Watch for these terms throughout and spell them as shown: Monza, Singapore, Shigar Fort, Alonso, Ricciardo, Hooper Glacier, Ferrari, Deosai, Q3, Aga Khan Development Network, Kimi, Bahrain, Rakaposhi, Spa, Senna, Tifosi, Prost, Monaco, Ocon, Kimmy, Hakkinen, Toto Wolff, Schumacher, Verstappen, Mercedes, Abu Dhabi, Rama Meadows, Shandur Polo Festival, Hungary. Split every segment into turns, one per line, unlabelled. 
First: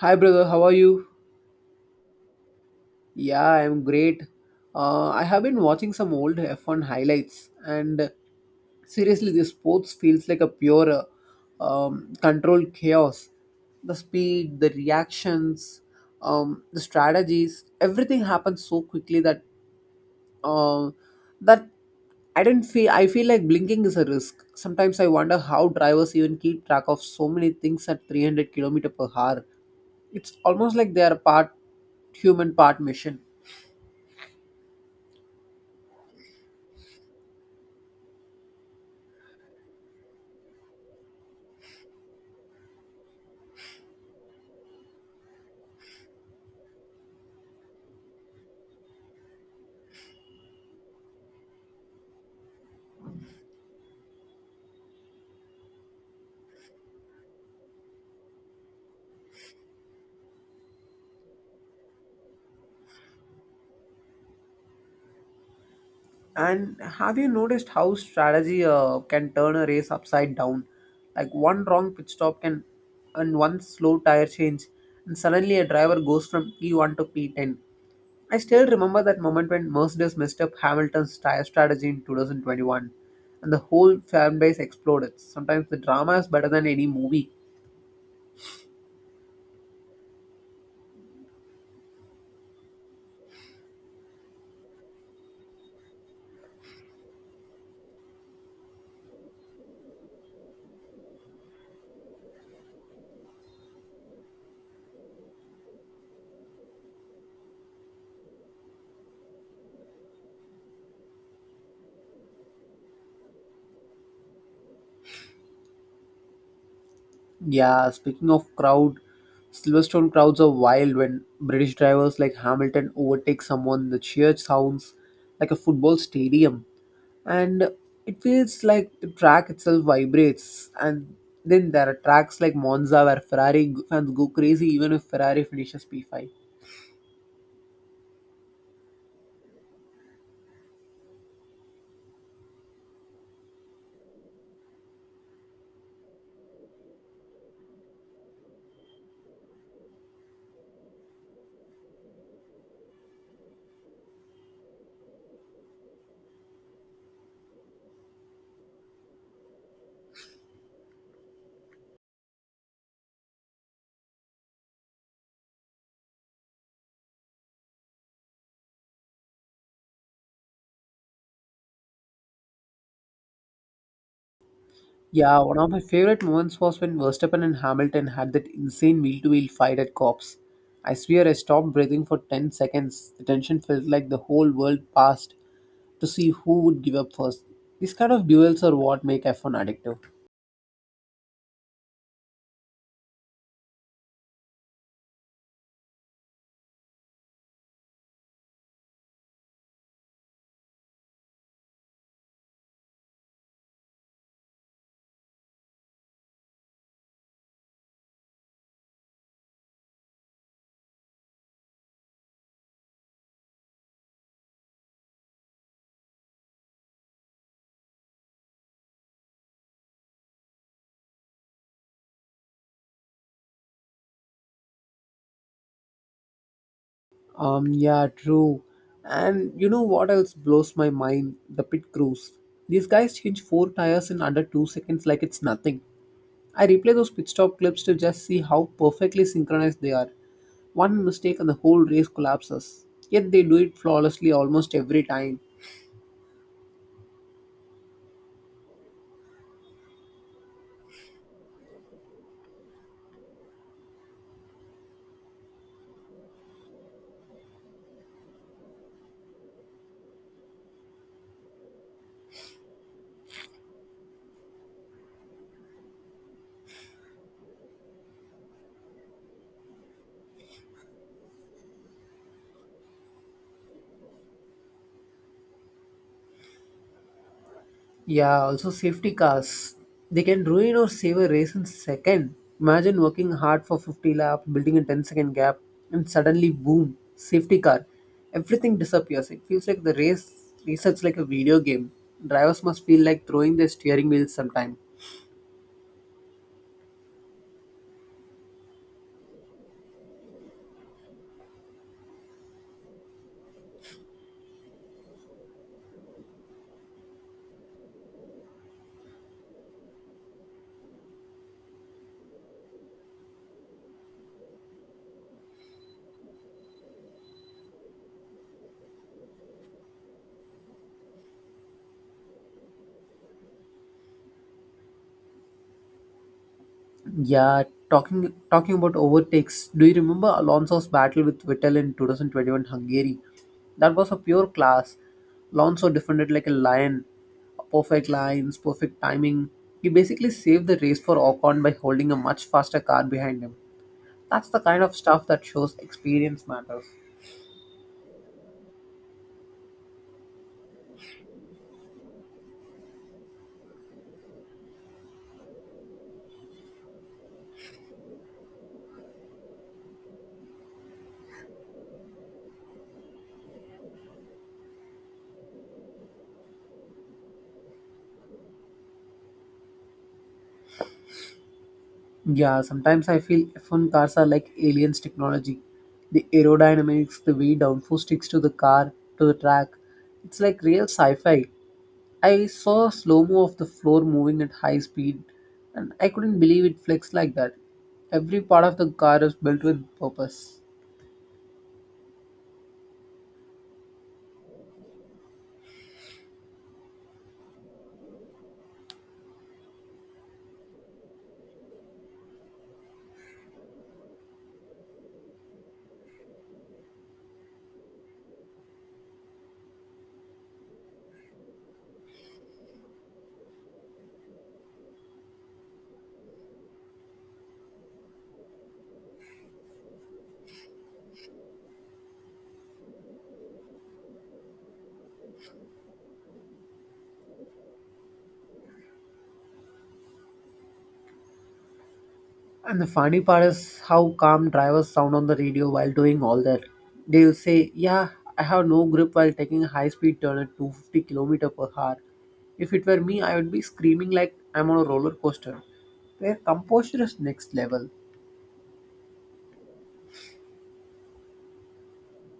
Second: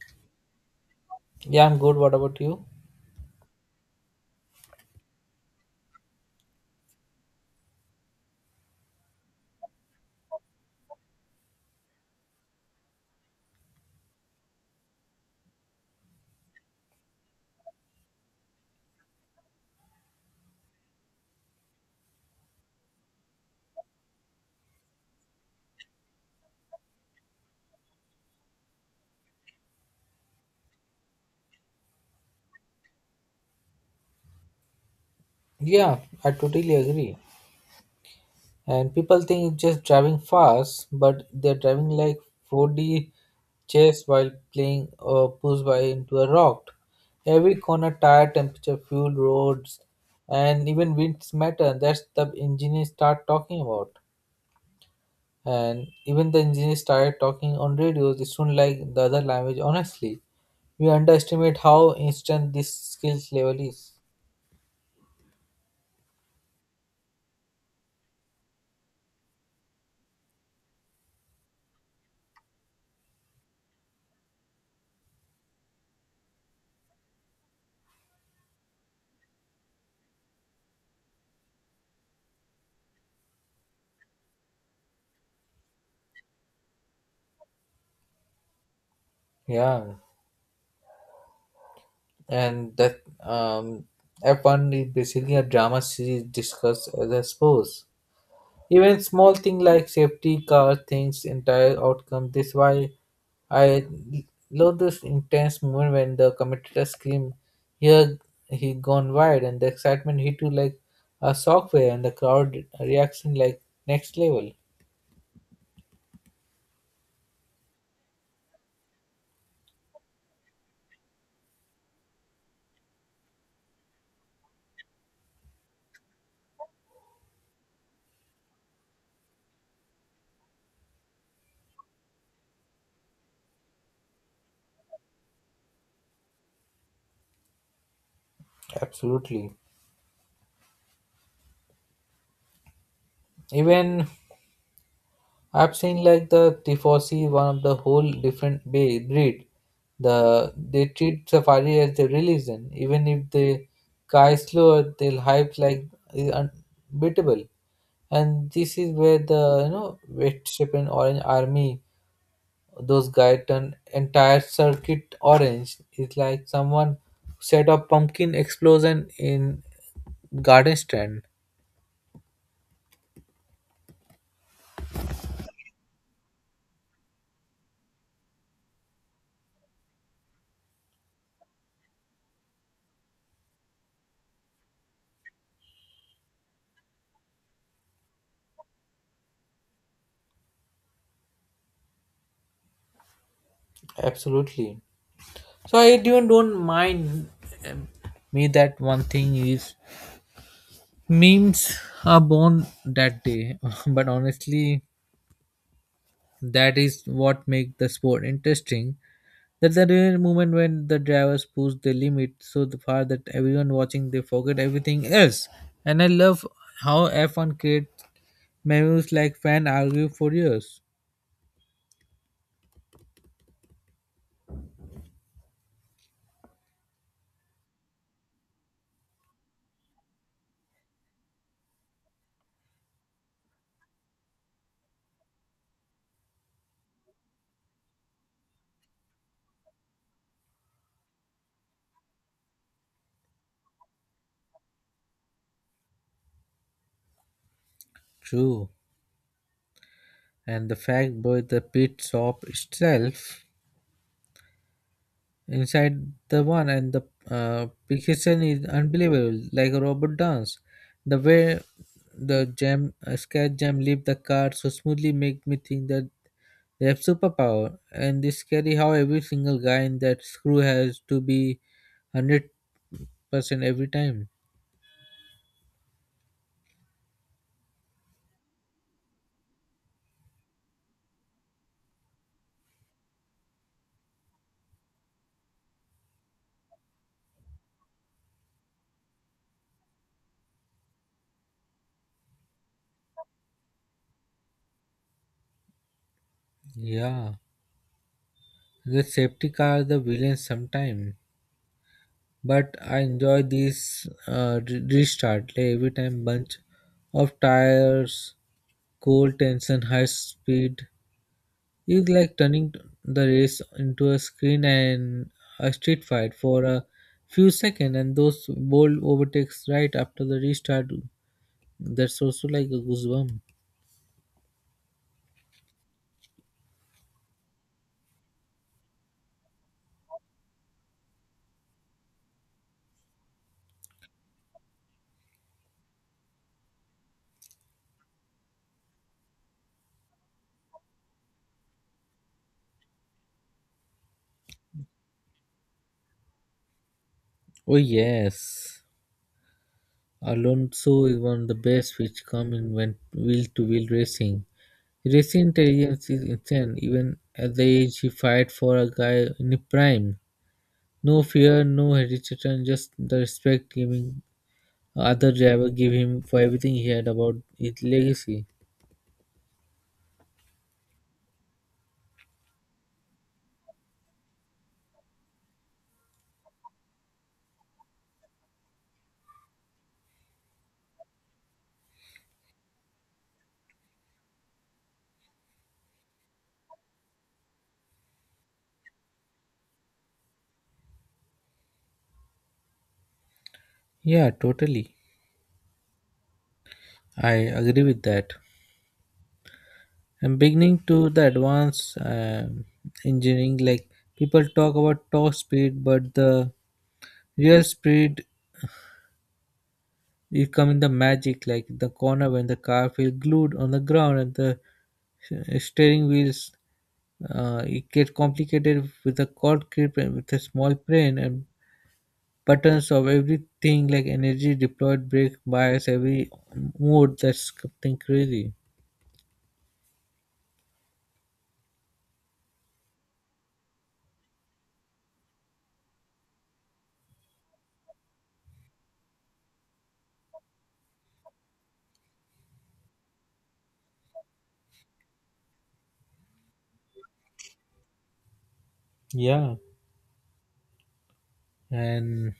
Hi brother, how are you?
Yeah, I'm good. What about you?
Yeah, I'm great. I have been watching some old F1 highlights, and seriously, this sports feels like a pure controlled chaos. The speed, the reactions, the strategies, everything happens so quickly um, that I didn't feel. I feel like blinking is a risk. Sometimes I wonder how drivers even keep track of so many things at 300 kilometer per hour. It's almost like they are part human, part machine.
Yeah, I totally agree. And people think it's just driving fast, but they're driving like 4D chess while playing push by into a rock. Every corner, tire temperature, fuel, roads, and even winds matter. That's the engineers start talking about. And even the engineers started talking on radios. They sound like the other language. Honestly, we underestimate how instant this skills level is.
And have you noticed how strategy can turn a race upside down? Like one wrong pit stop can, and one slow tire change, and suddenly a driver goes from P1 to P10. I still remember that moment when Mercedes messed up Hamilton's tire strategy in 2021, and the whole fan base exploded. Sometimes the drama is better than any movie.
Yeah. and that F1 is basically a drama series discussed as a sport. Even small things like safety car things, entire outcome. This why I love this intense moment when the commentator scream, "Here he gone wide!" And the excitement hit you like a shockwave, and the crowd reaction like next level.
Yeah, speaking of crowd, Silverstone crowds are wild when British drivers like Hamilton overtake someone. The cheer sounds like a football stadium, and it feels like the track itself vibrates. And then there are tracks like Monza where Ferrari fans go crazy even if Ferrari finishes P5.
Absolutely. Even I've seen like the Tifosi, one of the whole different breed. They treat safari as their religion, even if they guy slower, they'll hype like is unbeatable. And this is where the West Japan Orange Army, those guys turn entire circuit orange. It's like someone set up pumpkin explosion in garden stand.
Yeah, one of my favorite moments was when Verstappen and Hamilton had that insane wheel to wheel fight at Cops. I swear I stopped breathing for 10 seconds. The tension felt like the whole world passed to see who would give up first. These kind of duels are what make F1 addictive.
Absolutely. So I even don't mind um, me that one thing is memes are born that day, but honestly, that is what make the sport interesting. That's the real moment when the drivers push the limit so the far that everyone watching they forget everything else. And I love how F1 creates memes like fan argue for years.
Yeah, true. And you know what else blows my mind? The pit crews. These guys change four tires in under 2 seconds like it's nothing. I replay those pit stop clips to just see how perfectly synchronized they are. One mistake and the whole race collapses. Yet they do it flawlessly almost every time.
True, and the fact boy the pit stop itself inside the one and the precision is unbelievable like a robot dance the way the jam scat jam leave the car so smoothly make me think that they have superpower, and it's scary how every single guy in that screw has to be 100% every time.
Yeah, also safety cars. They can ruin or save a race in second. Imagine working hard for 50 laps, building a ten-second gap, and suddenly boom, safety car. Everything disappears. It feels like the race research like a video game. Drivers must feel like throwing their steering wheels sometime.
Yeah, the safety car the villain sometime, but I enjoy this restart like every time bunch of tires cold tension, high speed. It's like turning the race into a screen and a street fight for a few seconds, and those bold overtakes right after the restart. That's also like a goosebump.
Yeah, talking about overtakes. Do you remember Alonso's battle with Vettel in 2021 Hungary? That was a pure class. Alonso defended like a lion, perfect lines, perfect timing. He basically saved the race for Ocon by holding a much faster car behind him. That's the kind of stuff that shows experience matters.
Oh yes, Alonso is one of the best which come in when wheel-to-wheel racing. Racing intelligence is insane. Even at the age he fight for a guy in his prime. No fear, no hesitation, just the respect giving other driver gave him for everything he had about his legacy.
Yeah, sometimes I feel F1 cars are like aliens technology. The aerodynamics, the way downforce sticks to the car, to the track. It's like real sci-fi. I saw a slow-mo of the floor moving at high speed and I couldn't believe it flexed like that. Every part of the car is built with purpose.
Yeah, totally. I agree with that. And beginning to the advanced engineering, like people talk about top speed, but the real speed is coming the magic, like the corner when the car feels glued on the ground and the steering wheels. It gets complicated with the cord grip and with a small plane and patterns of everything like energy deployed brake bias every mode. That's something crazy.
And the funny part is how calm drivers sound on the radio while doing all that. They'll say, "Yeah, I have no grip," while taking a high speed turn at 250 km per hour. If it were me, I would be screaming like I'm on a roller coaster. Their composure is next level.
Yeah. And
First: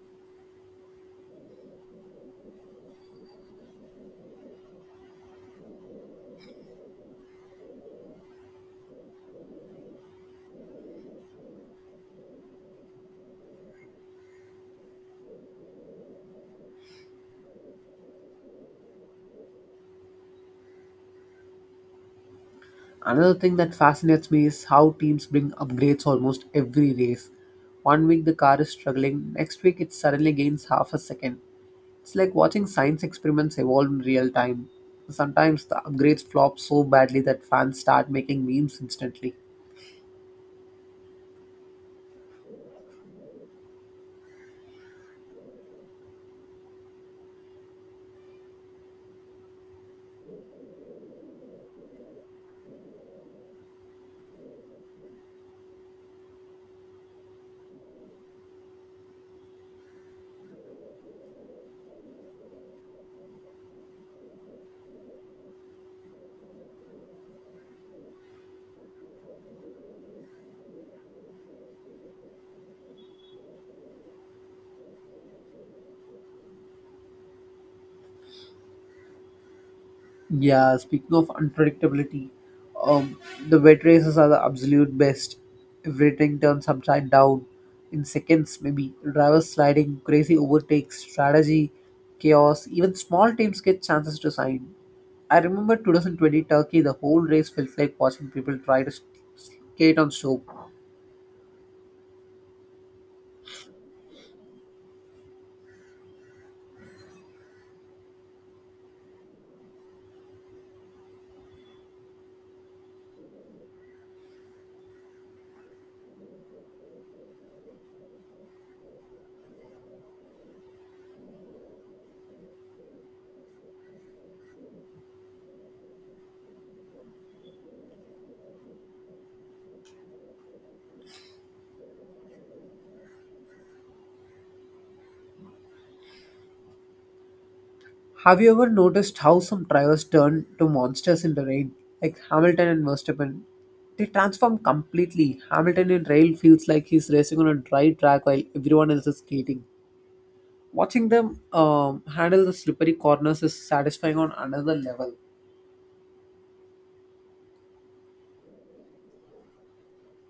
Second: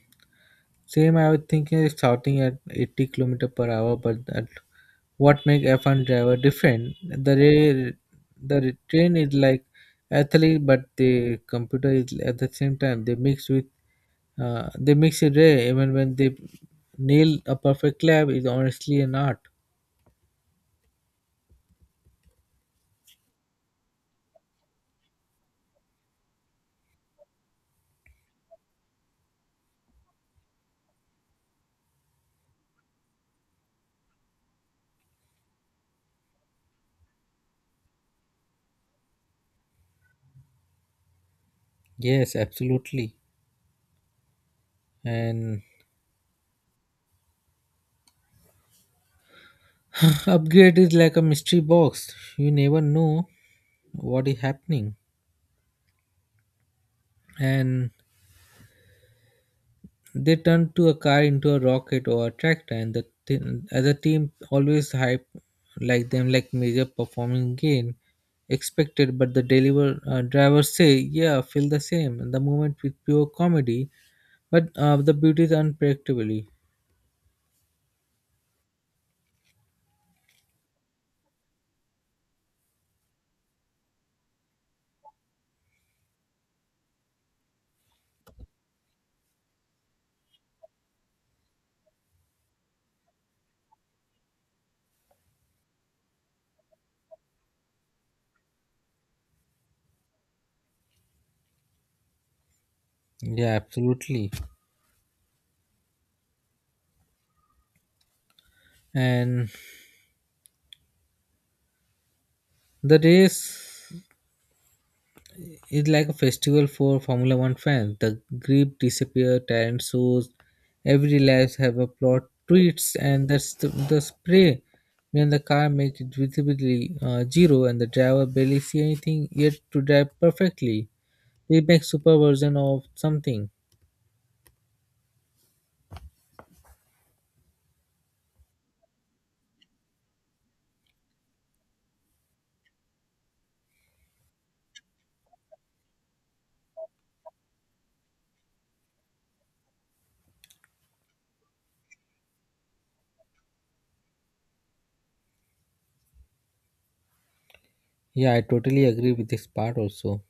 same I was thinking is shouting at 80 km/h kilometer per hour, but that what make F1 driver different. The re- the re- train is like athlete but the computer is at the same time they mix with they mix it rare even when they nail a perfect lap is honestly an art.
Another thing that fascinates me is how teams bring upgrades almost every race. 1 week the car is struggling, next week it suddenly gains half a second. It's like watching science experiments evolve in real time. Sometimes the upgrades flop so badly that fans start making memes instantly.
Yes, absolutely. And upgrade is like a mystery box you never know what is happening, and they turn to a car into a rocket or a tractor, and the team, as a team always hype like them like major performing gain expected, but the deliver driver say yeah feel the same, and the moment with pure comedy, but the beauty is unpredictably.
Yeah, speaking of unpredictability, um, the wet races are the absolute best. Everything turns upside down in seconds, maybe. Drivers sliding, crazy overtakes, strategy, chaos. Even small teams get chances to shine. I remember 2020 Turkey, the whole race felt like watching people try to skate on soap.
Yeah, absolutely. And the race, it's like a festival for Formula One fans. The grip disappear, talent shows, every laps have a plot tweets, and that's the spray. When the car makes it visibly zero and the driver barely see anything, yet to drive perfectly. They make super version of something.
Have you ever noticed how some drivers turn to monsters in the rain, like Hamilton and Verstappen? They transform completely. Hamilton in rail feels like he's racing on a dry track while everyone else is skating. Watching them handle the slippery corners is satisfying on another level.
Yeah, I totally agree with this part also.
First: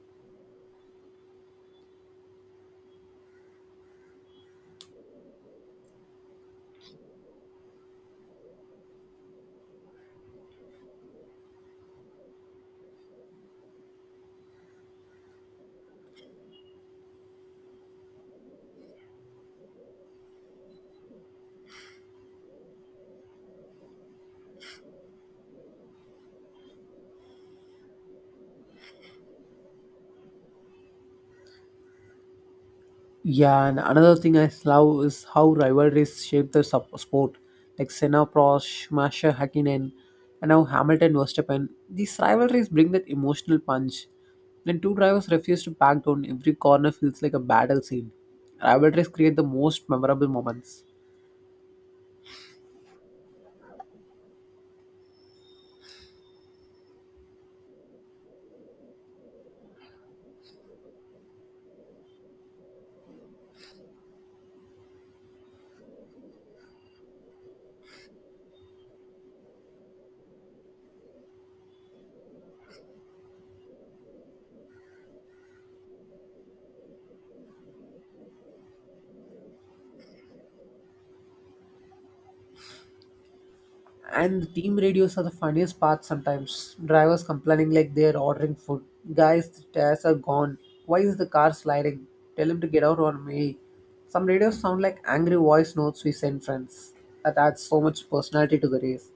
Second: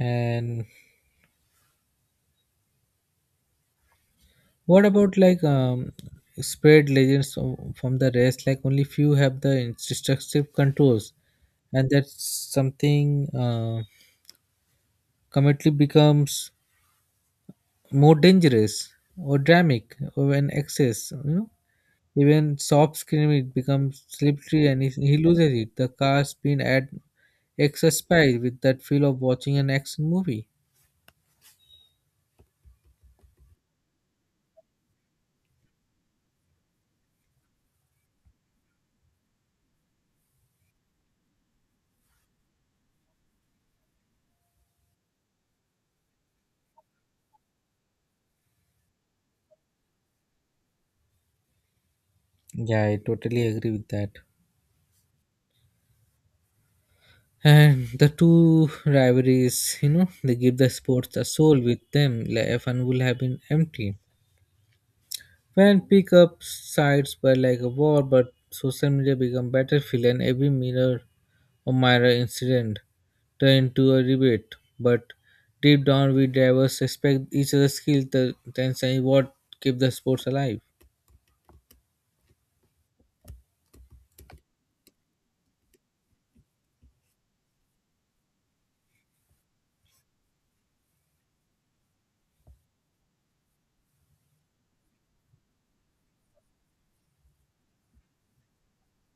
And what about like spread legends from the rest? Like only few have the instructive controls, and that's something committee becomes more dangerous or dramatic, or when excess you know even soft screaming it becomes slippery and he loses it the car spin at extra speed with that feel of watching an action movie.
Yeah, and another thing I love is how rivalries shape the sport. Like Senna, Prost, Schumacher, Hakkinen, and now Hamilton, Verstappen. These rivalries bring that emotional punch. When two drivers refuse to back down, every corner feels like a battle scene. Rivalries create the most memorable moments.
Yeah, I totally agree with that. And the two rivalries you know they give the sports a soul with them like F1 will have been empty. When pickup sites were like a war, but social media became battlefield, and every minor incident turned into a debate. But deep down, we drivers respect each other's skill. The tension is what keep the sports alive.
And the team radios are the funniest part sometimes. Drivers complaining like they're ordering food. "Guys, the tires are gone. Why is the car sliding? Tell him to get out on me." Some radios sound like angry voice notes we send friends. That adds so much personality to the race.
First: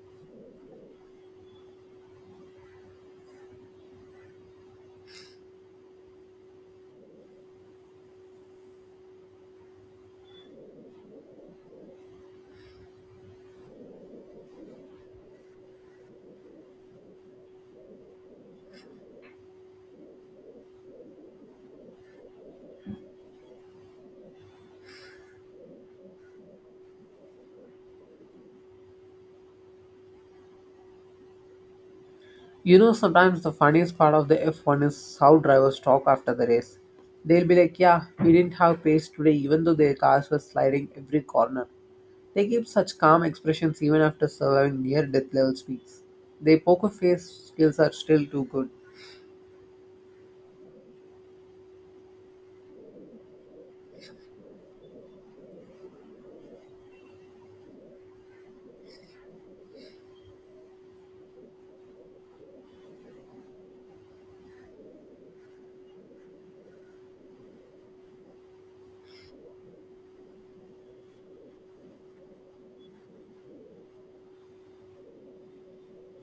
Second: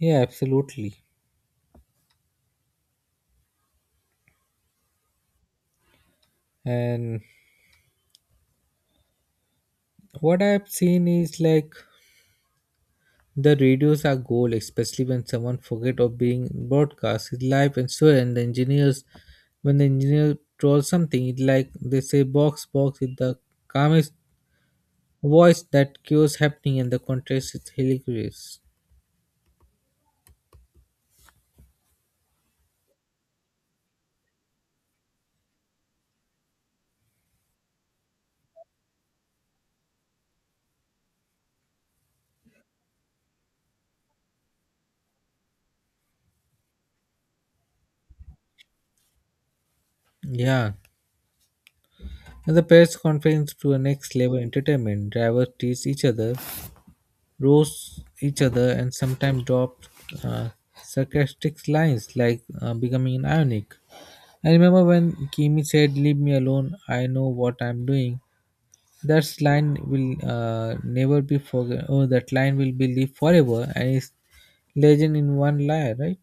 Yeah, absolutely. And what I've seen is like the radios are gold, especially when someone forget or being broadcast his life and so, and the engineers when the engineer draws something it like they say box box with the calmest voice that cures happening, and the contrast is hilarious.
You know, sometimes the funniest part of the F1 is how drivers talk after the race. They'll be like, "Yeah, we didn't have pace today," even though their cars were sliding every corner. They keep such calm expressions even after surviving near death level speeds. Their poker face skills are still too good.
Yeah. And the press conference to a next level entertainment. Drivers tease each other, roast each other, and sometimes drop uh, sarcastic lines like becoming ironic. I remember when Kimi said, "Leave me alone, I know what I'm doing." That line will never be forgotten. Oh, that line will be lived forever, and it's legend in one lie, right?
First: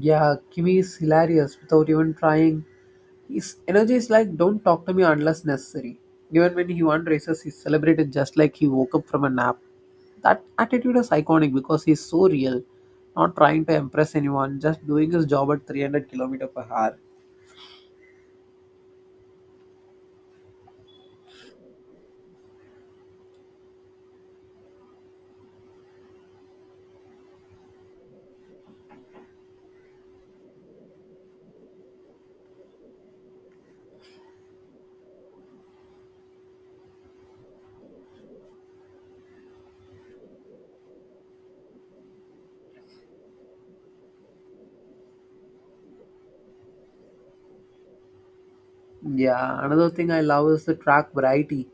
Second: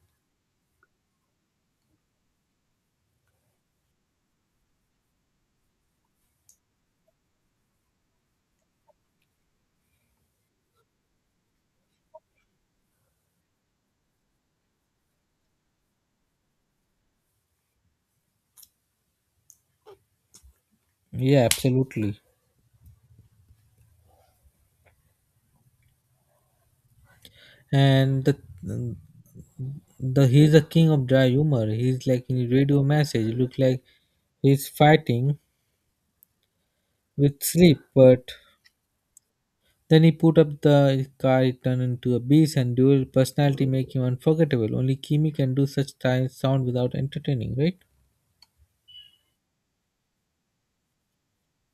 Yeah, Kimmy is hilarious without even trying. His energy is like, "Don't talk to me unless necessary." Even when he won races, he's celebrated just like he woke up from a nap. That attitude is iconic because he's so real, not trying to impress anyone, just doing his job at 300 kilometers per hour.
Yeah, absolutely. And the he's a king of dry humor. He's like in radio message, look like he's fighting with sleep, but then he put up the car, it turned into a beast, and dual personality make him unforgettable. Only Kimi can do such time sound without entertaining, right?
Yeah, another thing I love is the track variety.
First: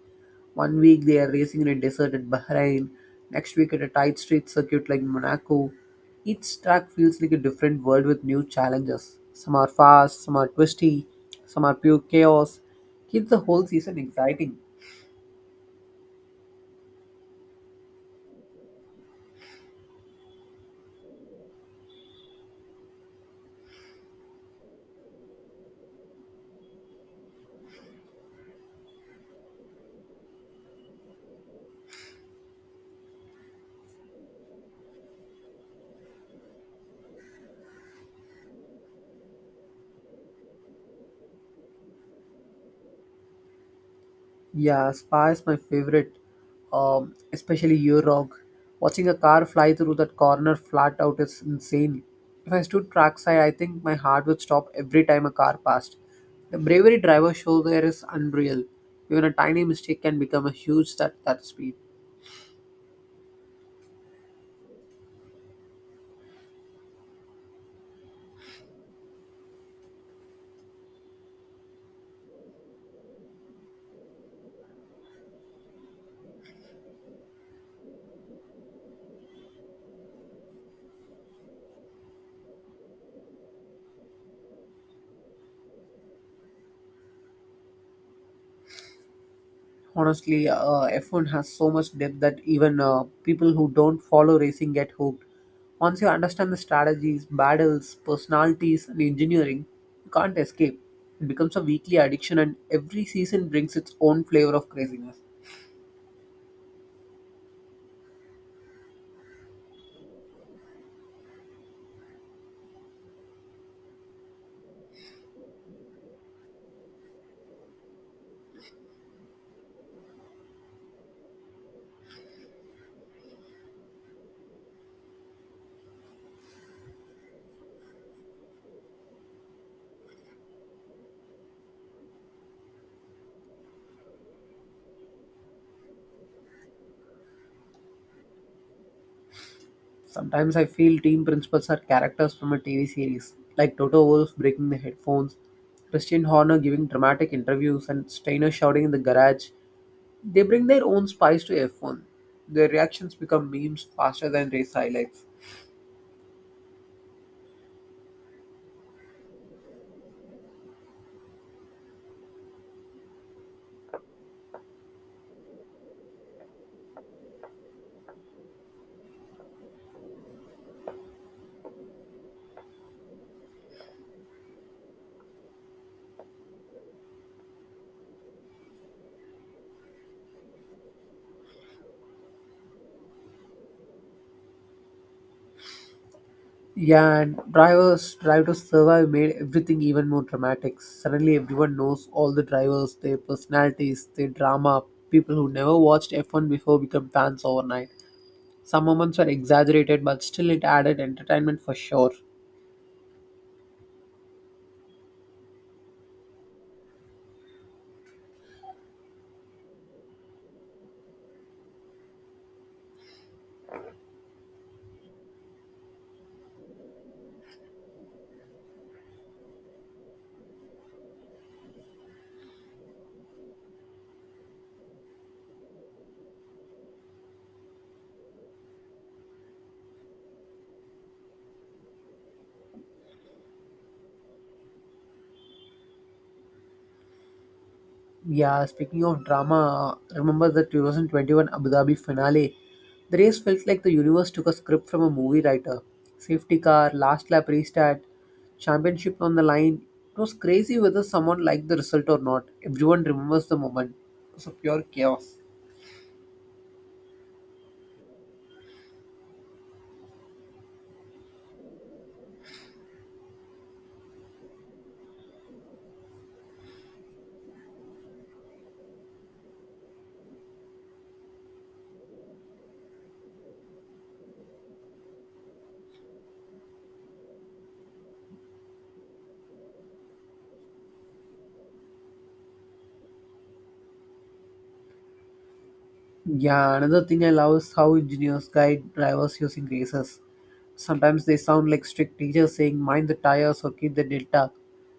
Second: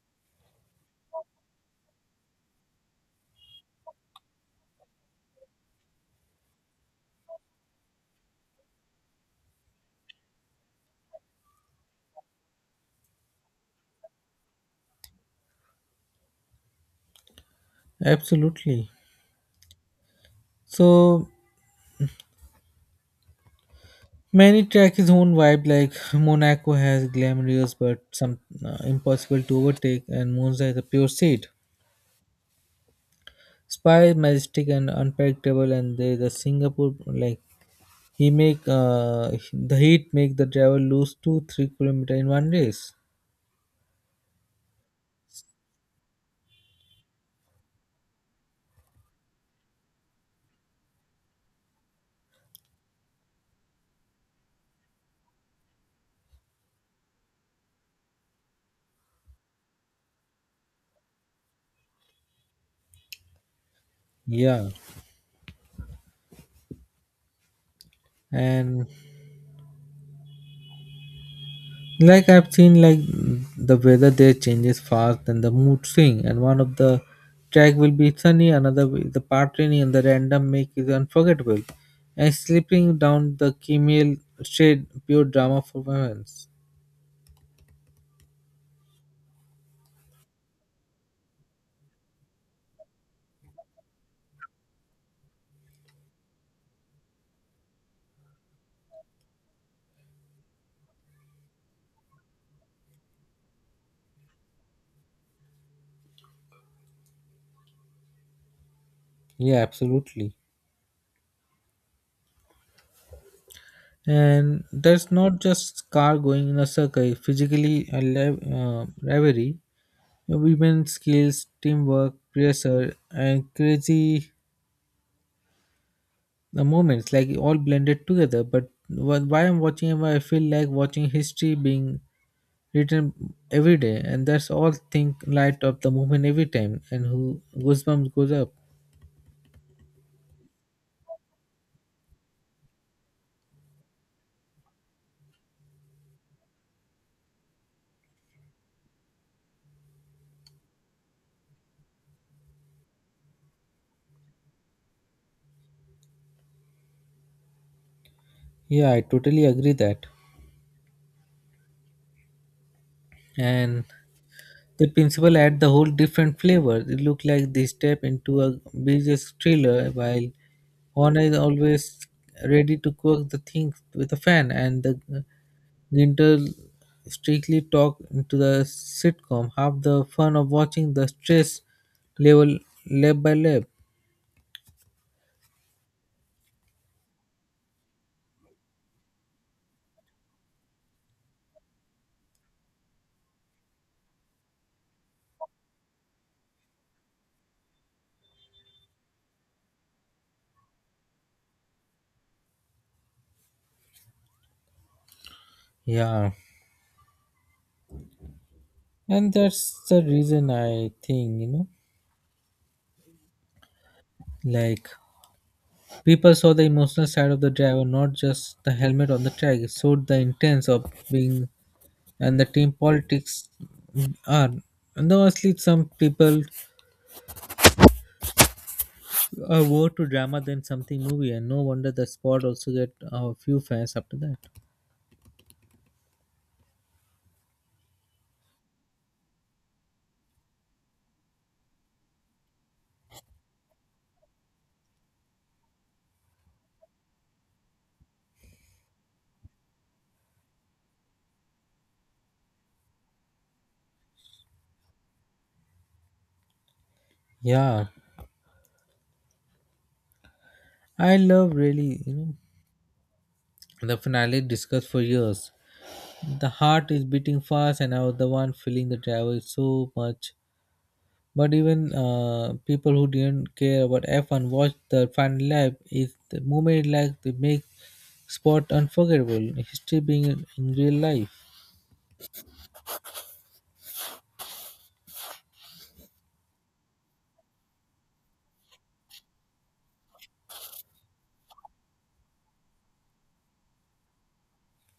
1 week they are racing in a desert at Bahrain, next week at a tight street circuit like Monaco. Each track feels like a different world with new challenges. Some are fast, some are twisty, some are pure chaos. Keeps the whole season exciting.
Absolutely. So many track his own vibe, like Monaco has glamorous but some impossible to overtake, and Monza is a pure seed. Spy majestic and unpredictable, and there's a Singapore like he make the heat make the driver lose 2 3 km in one race.
Yeah, Spa is my favorite, especially Eurog. Watching a car fly through that corner flat out is insane. If I stood trackside, I think my heart would stop every time a car passed. The bravery drivers show there is unreal. Even a tiny mistake can become a huge that speed.
Yeah, and like I've seen like the weather there changes fast and the mood swing, and one of the track will be sunny, another will the part rainy, and the random make is unforgettable, and slipping down the camel shade pure drama for moments.
Honestly, F1 has so much depth that even people who don't follow racing get hooked. Once you understand the strategies, battles, personalities and engineering, you can't escape. It becomes a weekly addiction, and every season brings its own flavor of craziness.
Yeah, absolutely. And that's not just car going in a circle, physically rivalry women skills teamwork pressure and crazy the moments like all blended together, but why I'm watching him I feel like watching history being written every day, and that's all think light up the movement every time and who goosebumps goes up.
Sometimes I feel team principals are characters from a TV series, like Toto Wolff breaking the headphones, Christian Horner giving dramatic interviews, and Steiner shouting in the garage. They bring their own spice to F1. Their reactions become memes faster than race highlights.
Yeah, I totally agree that. And the principal add the whole different flavor. It look like they step into a business thriller while Honor is always ready to cook the things with a fan, and the Ginter strictly talk into the sitcom. Half the fun of watching the stress level lab by lab.
Yeah, and drivers drive to survive made everything even more dramatic. Suddenly, everyone knows all the drivers, their personalities, their drama. People who never watched F1 before become fans overnight. Some moments were exaggerated, but still it added entertainment for sure.
Yeah. And that's the reason I think, you know, like people saw the emotional side of the driver, not just the helmet on the track. It showed the intense of being and the team politics are, and honestly some people are more to drama than something movie, and no wonder the sport also get a few fans after that.
Yeah, speaking of drama, remember the 2021 Abu Dhabi finale? The race felt like the universe took a script from a movie writer. Safety car, last lap restart, championship on the line. It was crazy whether someone liked the result or not. Everyone remembers the moment. It was a pure chaos.
Yeah, I love really you know the finale discussed for years. The heart is beating fast, and I was the one feeling the travel so much, but even people who didn't care about F1 watched the final lap is the moment like they make sport unforgettable history being in real life.
Yeah, another thing I love is how engineers guide drivers using races. Sometimes they sound like strict teachers saying, "Mind the tires," or, "Keep the delta."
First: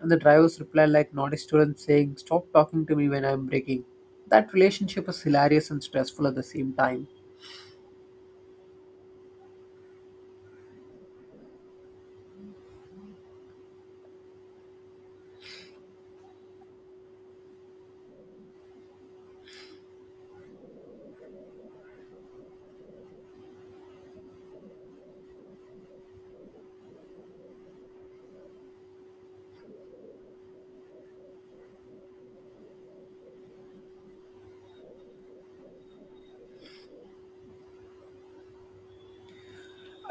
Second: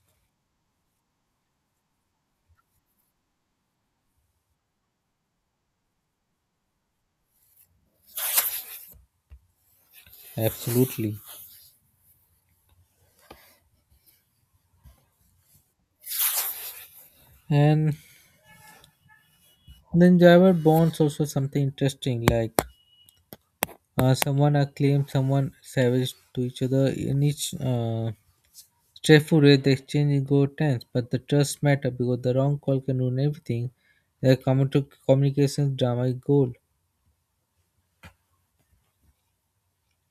And the drivers reply like naughty students saying, "Stop talking to me when I'm braking." That relationship is hilarious and stressful at the same time.
Absolutely. And then Java bonds also something interesting like someone acclaimed someone savage to each other in each stressful rate. The exchange is go tense but the trust matter because the wrong call can ruin everything. The common to communication drama is gold.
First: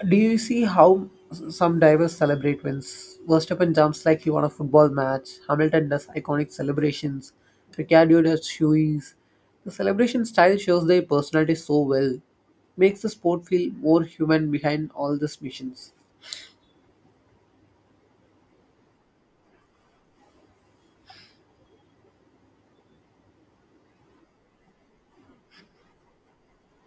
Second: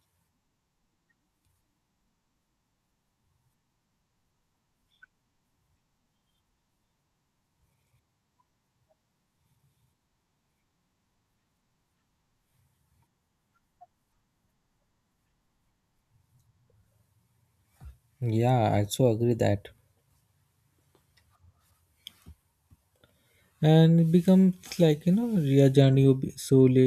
Do you see how some divers celebrate wins? Verstappen jumps like he won a football match. Hamilton does iconic celebrations. Ricciardo does shoeies. The celebration style shows their personality so well. Makes the sport feel more human behind all these missions.
Yeah, I also agree that. And it becomes like you know ria jani sole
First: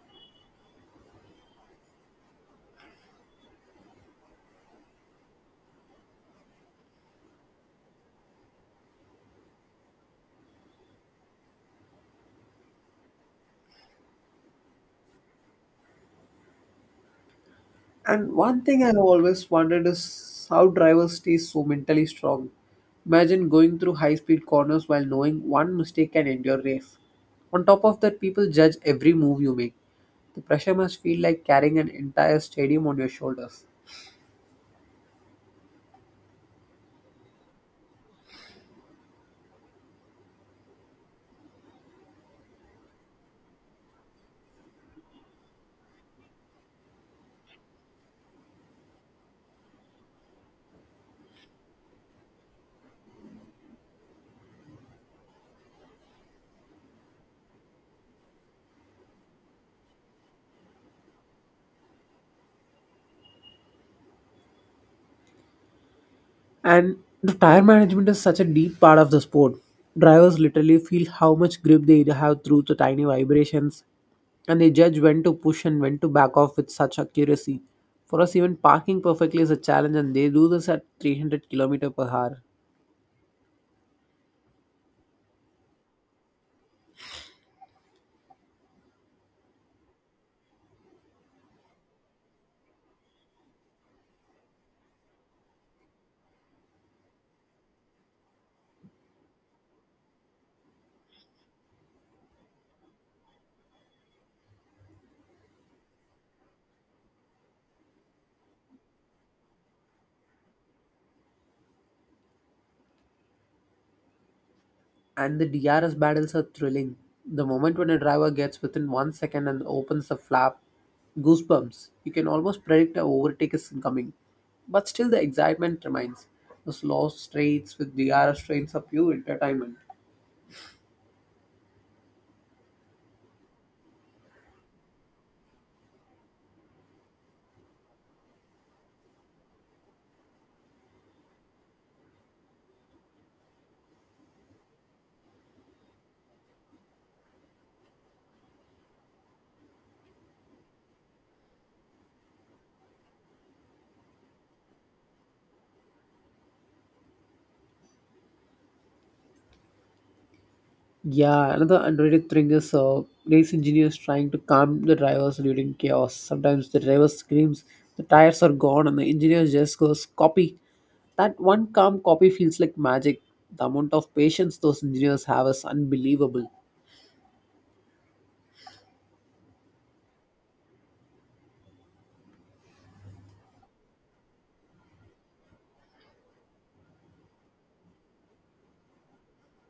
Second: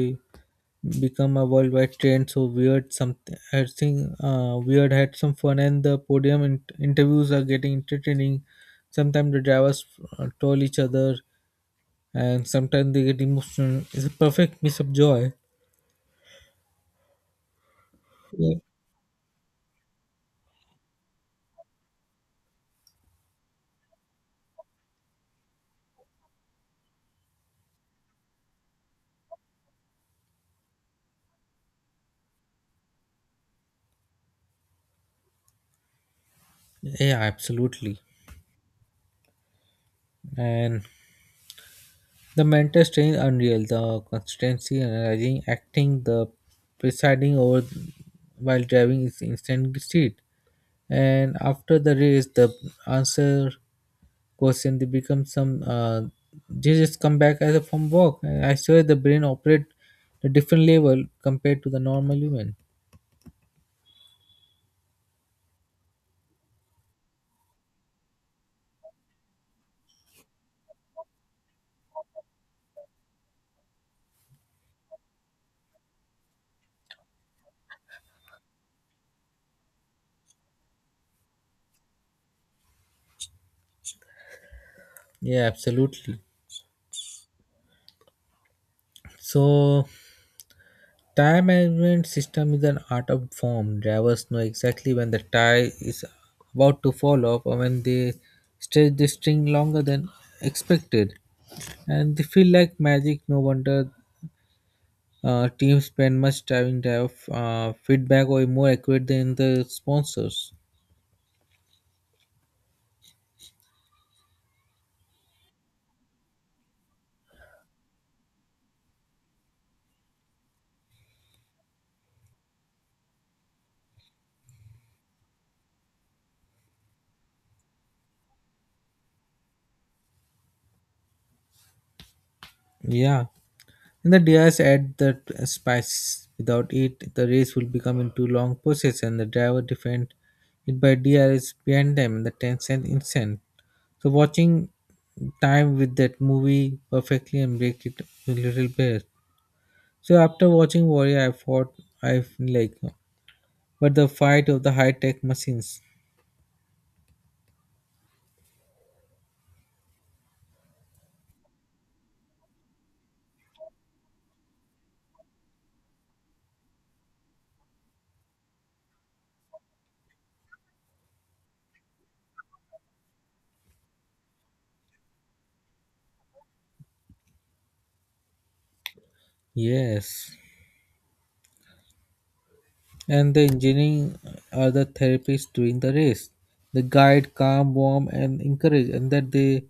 become a worldwide trend. So weird, something I think weird had some fun, and the podium interviews are getting entertaining. Sometimes the drivers told each other, and sometimes they get emotional. It's a perfect mix of joy.
And
Yeah,
one thing I have always wondered is how drivers stay so mentally strong. Imagine going through high speed corners while knowing one mistake can end your race. On top of that, people judge every move you make. The pressure must feel like carrying an entire stadium on your shoulders.
yeah, absolutely. And the mental strain unreal. The constancy, analyzing, acting, the presiding over while driving is instant speed. And after the race the answer question they become some they just come back as a from walk, and I swear the brain operate at a different level compared to the normal human.
And the tire management is such a deep part of the sport. Drivers literally feel how much grip they have through the tiny vibrations, and they judge when to push and when to back off with such accuracy. For us, even parking perfectly is a challenge, and they do this at 300 kilometers per hour.
Yeah, absolutely. So time management system is an art of form. Drivers know exactly when the tire is about to fall off, or when they stretch the string longer than expected and they feel like magic. No wonder teams spend much time to have feedback or more accurate than the sponsors.
And the DRS battles are thrilling. The moment when a driver gets within 1 second and opens the flap, goosebumps. You can almost predict a overtake is coming. But still, the excitement remains. The slow straights with DRS trains are pure entertainment.
Yeah, and the drivers add the spice. Without it, the race will become into long process, and the driver defend it by DRS behind them in the 10 cent instant. So watching time with that movie perfectly and break it a little bit. So after watching Warrior, I thought I like, but the fight of the high tech machines.
Yeah, another underrated thing is race engineers trying to calm the drivers during chaos. Sometimes the driver screams, "The tires are gone," and the engineer just goes, "Copy." That one calm "copy" feels like magic. The amount of patience those engineers have is unbelievable.
Yes. And the engineering are the therapists during the race. They guide, calm, warm, and encourage, and that they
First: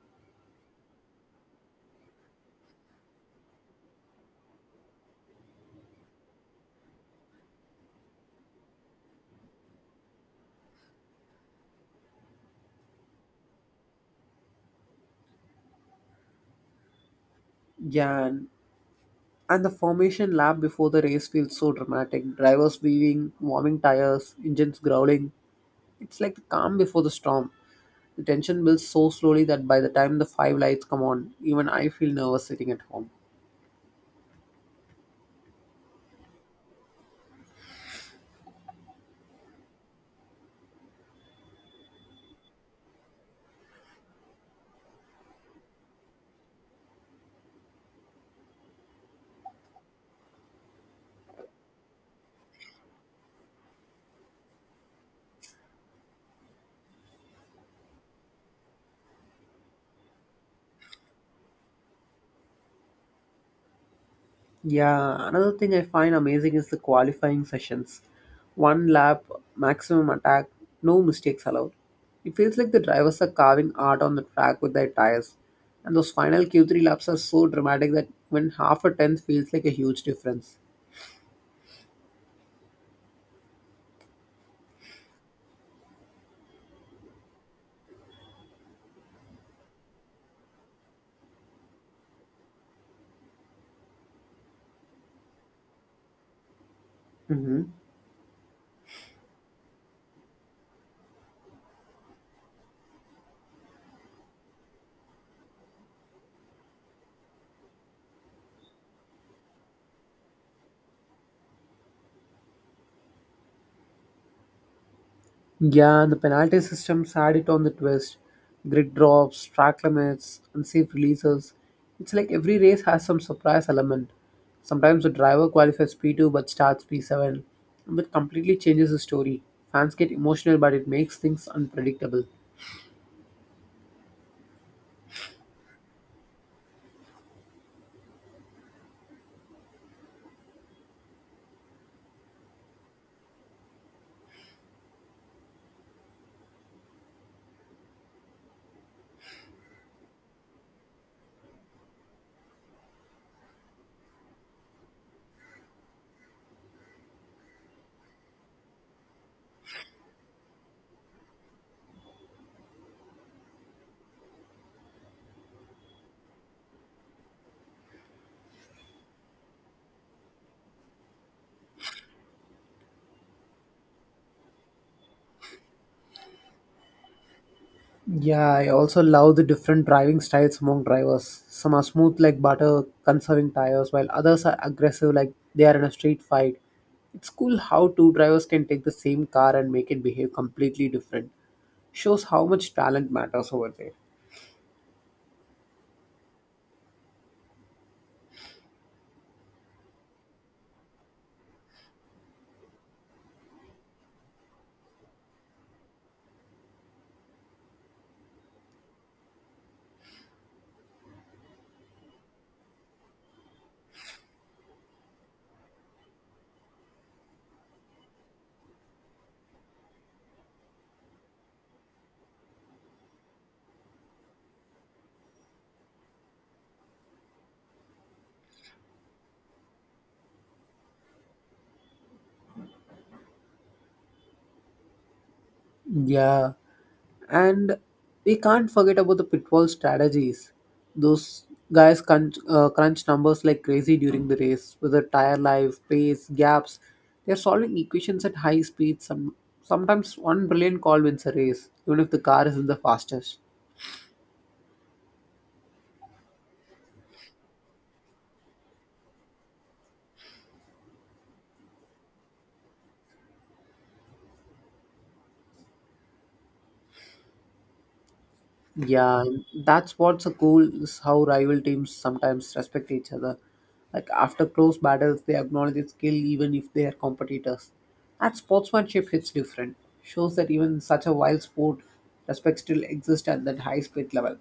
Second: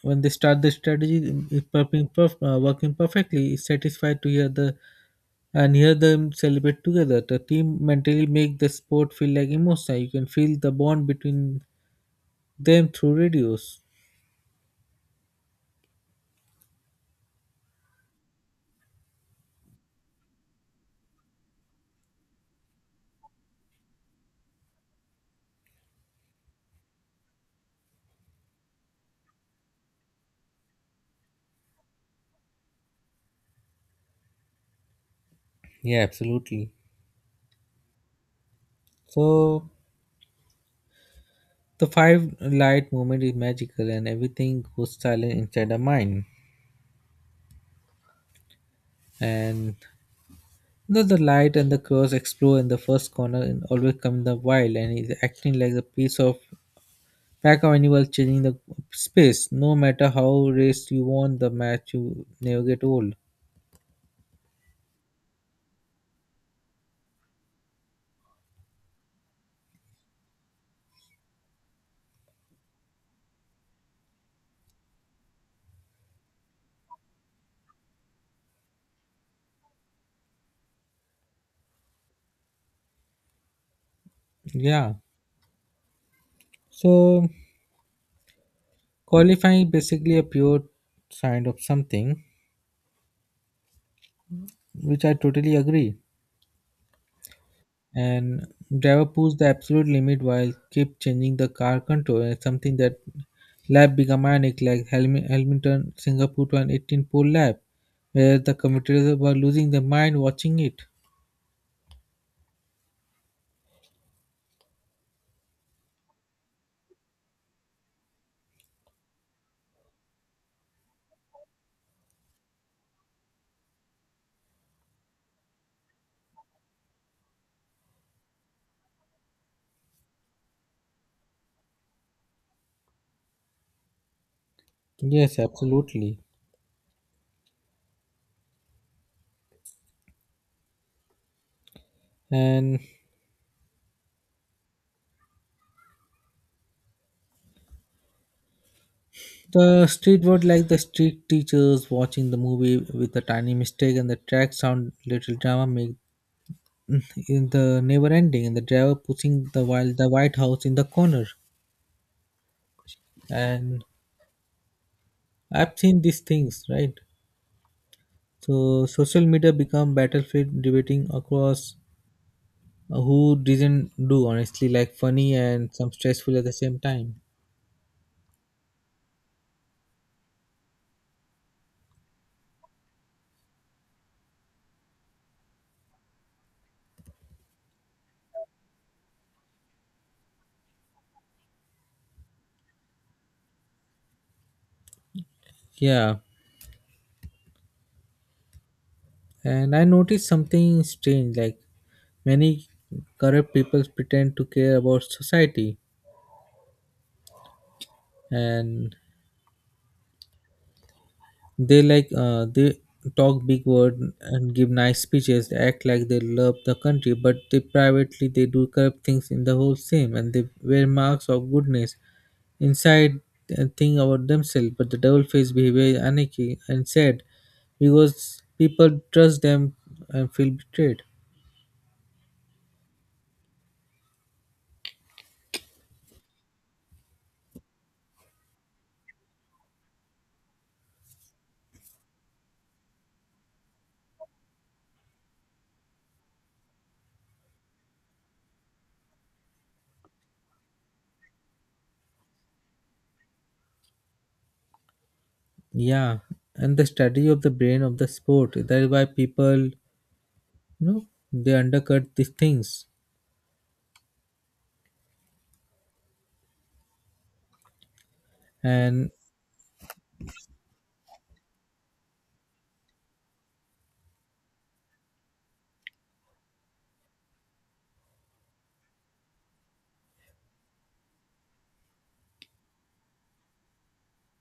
when they start the strategy, it's working, working perfectly. It's satisfied to hear the and hear them celebrate together. The team mentally make the sport feel like emotional. You can feel the bond between them through radios.
Yeah, and the formation lap before the race feels so dramatic. Drivers weaving, warming tires, engines growling. It's like the calm before the storm. The tension builds so slowly that by the time the five lights come on, even I feel nervous sitting at home.
Yeah, absolutely. So the five light moment is magical, and everything goes silent inside the mind. And though the light and the curse explore in the first corner and always come in the wild and is acting like a piece of pack of animals changing the space. No matter how race you want the match you never get old.
Yeah, another thing I find amazing is the qualifying sessions. One lap, maximum attack, no mistakes allowed. It feels like the drivers are carving art on the track with their tires. And those final Q3 laps are so dramatic that when half a tenth feels like a huge difference.
Yeah. So qualifying is basically a pure sign of something which I totally agree.
Mhm.
And driver pushed the absolute limit while kept changing the car control, and something that lap become manic like Hamilton Singapore 2018 pole lap where the commentators were losing their mind watching it.
Yeah, the penalty systems had it on the twist. Grid drops, track limits, unsafe releases. It's like every race has some surprise element. Sometimes the driver qualifies P2 but starts P7. That completely changes the story. Fans get emotional, but it makes things unpredictable.
Yes, absolutely. And the street were like the street teachers watching the movie with a tiny mistake, and the track sound little drama make in the never ending, and the driver pushing the while the White House in the corner. And I've seen these things, right? So social media become battlefield debating across who didn't do honestly like funny and some stressful at the same time.
Yeah, I also love the different driving styles among drivers. Some are smooth like butter, conserving tires, while others are aggressive like they are in a street fight. It's cool how two drivers can take the same car and make it behave completely different. Shows how much talent matters over there.
Yeah, and I noticed something strange like many corrupt people pretend to care about society, and they like they talk big word and give nice speeches act like they love the country, but they privately they do corrupt things in the whole same, and they wear marks of goodness inside think about themselves, but the devil faced behavior is anarchy and said because people trust them and feel betrayed.
Yeah, and we can't forget about the pitfall strategies. Those guys crunch, crunch numbers like crazy during the race, whether tire life, pace, gaps. They're solving equations at high speeds. Sometimes one brilliant call wins a race, even if the car isn't the fastest.
Yeah, and the strategy of the brain of the sport. That is why people you know they undercut these things. And
Yeah, that's what's so cool is how rival teams sometimes respect each other. Like after close battles, they acknowledge the skill even if they are competitors. That sportsmanship hits different. Shows that even such a wild sport, respect still exists at that high speed level.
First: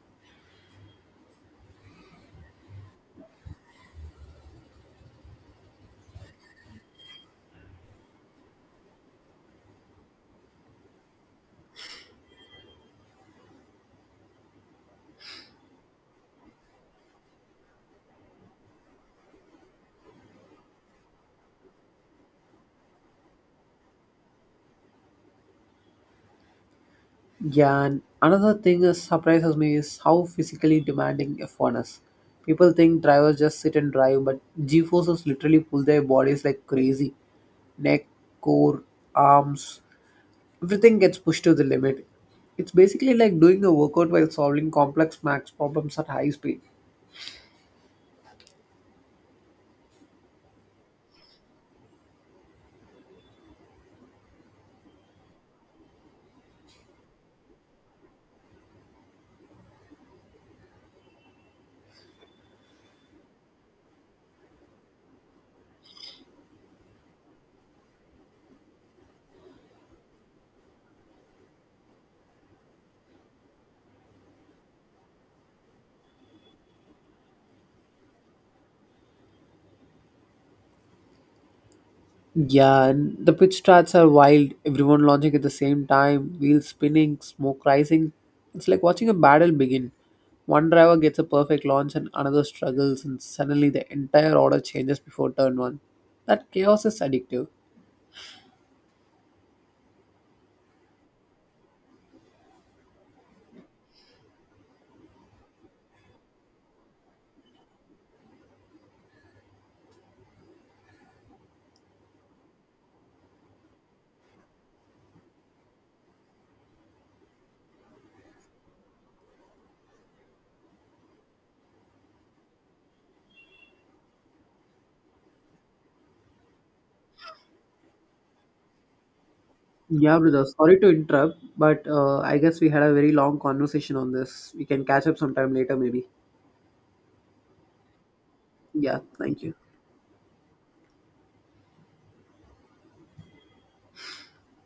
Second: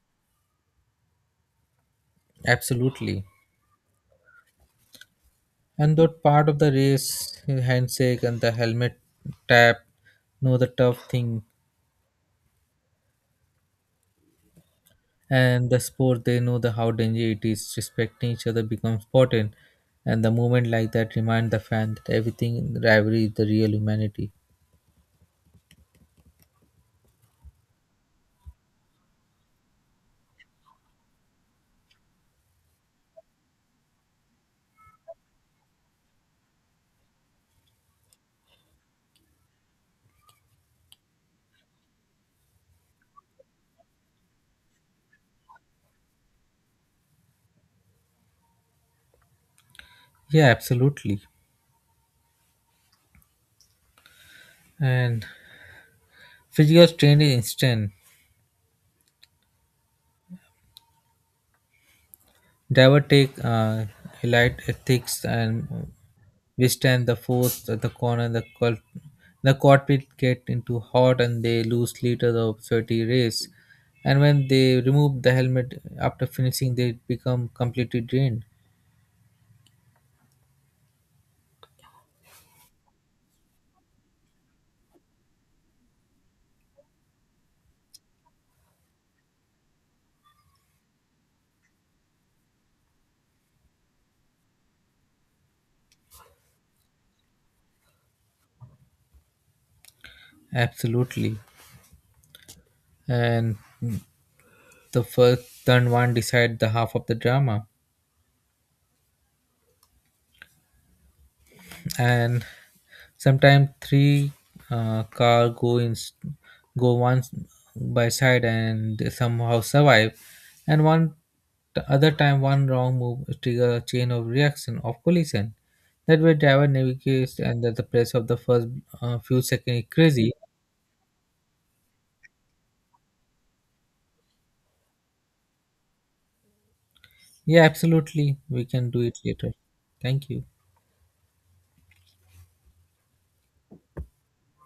absolutely, and that part of the race handshake and the helmet tap know the tough thing and the sport they know the how dangerous it is respecting each other becomes important, and the moment like that remind the fan that everything in rivalry is the real humanity.
Yeah, and another thing that surprises me is how physically demanding F1 is. People think drivers just sit and drive, but G forces literally pull their bodies like crazy. Neck, core, arms. Everything gets pushed to the limit. It's basically like doing a workout while solving complex max problems at high speed.
Yeah, absolutely. And physical strain is instant. Driver take light ethics and withstand the force at the corner. The cockpit get into hot and they lose liters of sweaty race, and when they remove the helmet after finishing they become completely drained.
Yeah, and the pitch strats are wild. Everyone launching at the same time, wheels spinning, smoke rising. It's like watching a battle begin. One driver gets a perfect launch and another struggles, and suddenly the entire order changes before turn one. That chaos is addictive.
Absolutely. And the first turn one decide the half of the drama. And sometimes three car go in go one by side and they somehow survive, and one the other time one wrong move trigger a chain of reaction of collision that way driver navigates, and at the press of the first few seconds
Yeah,
crazy.
brother. Sorry to interrupt, but I guess we had a very long conversation on this. We can catch up sometime later, maybe.
Yeah, absolutely, we can
Yeah,
do it
thank
later.
you.
Thank you.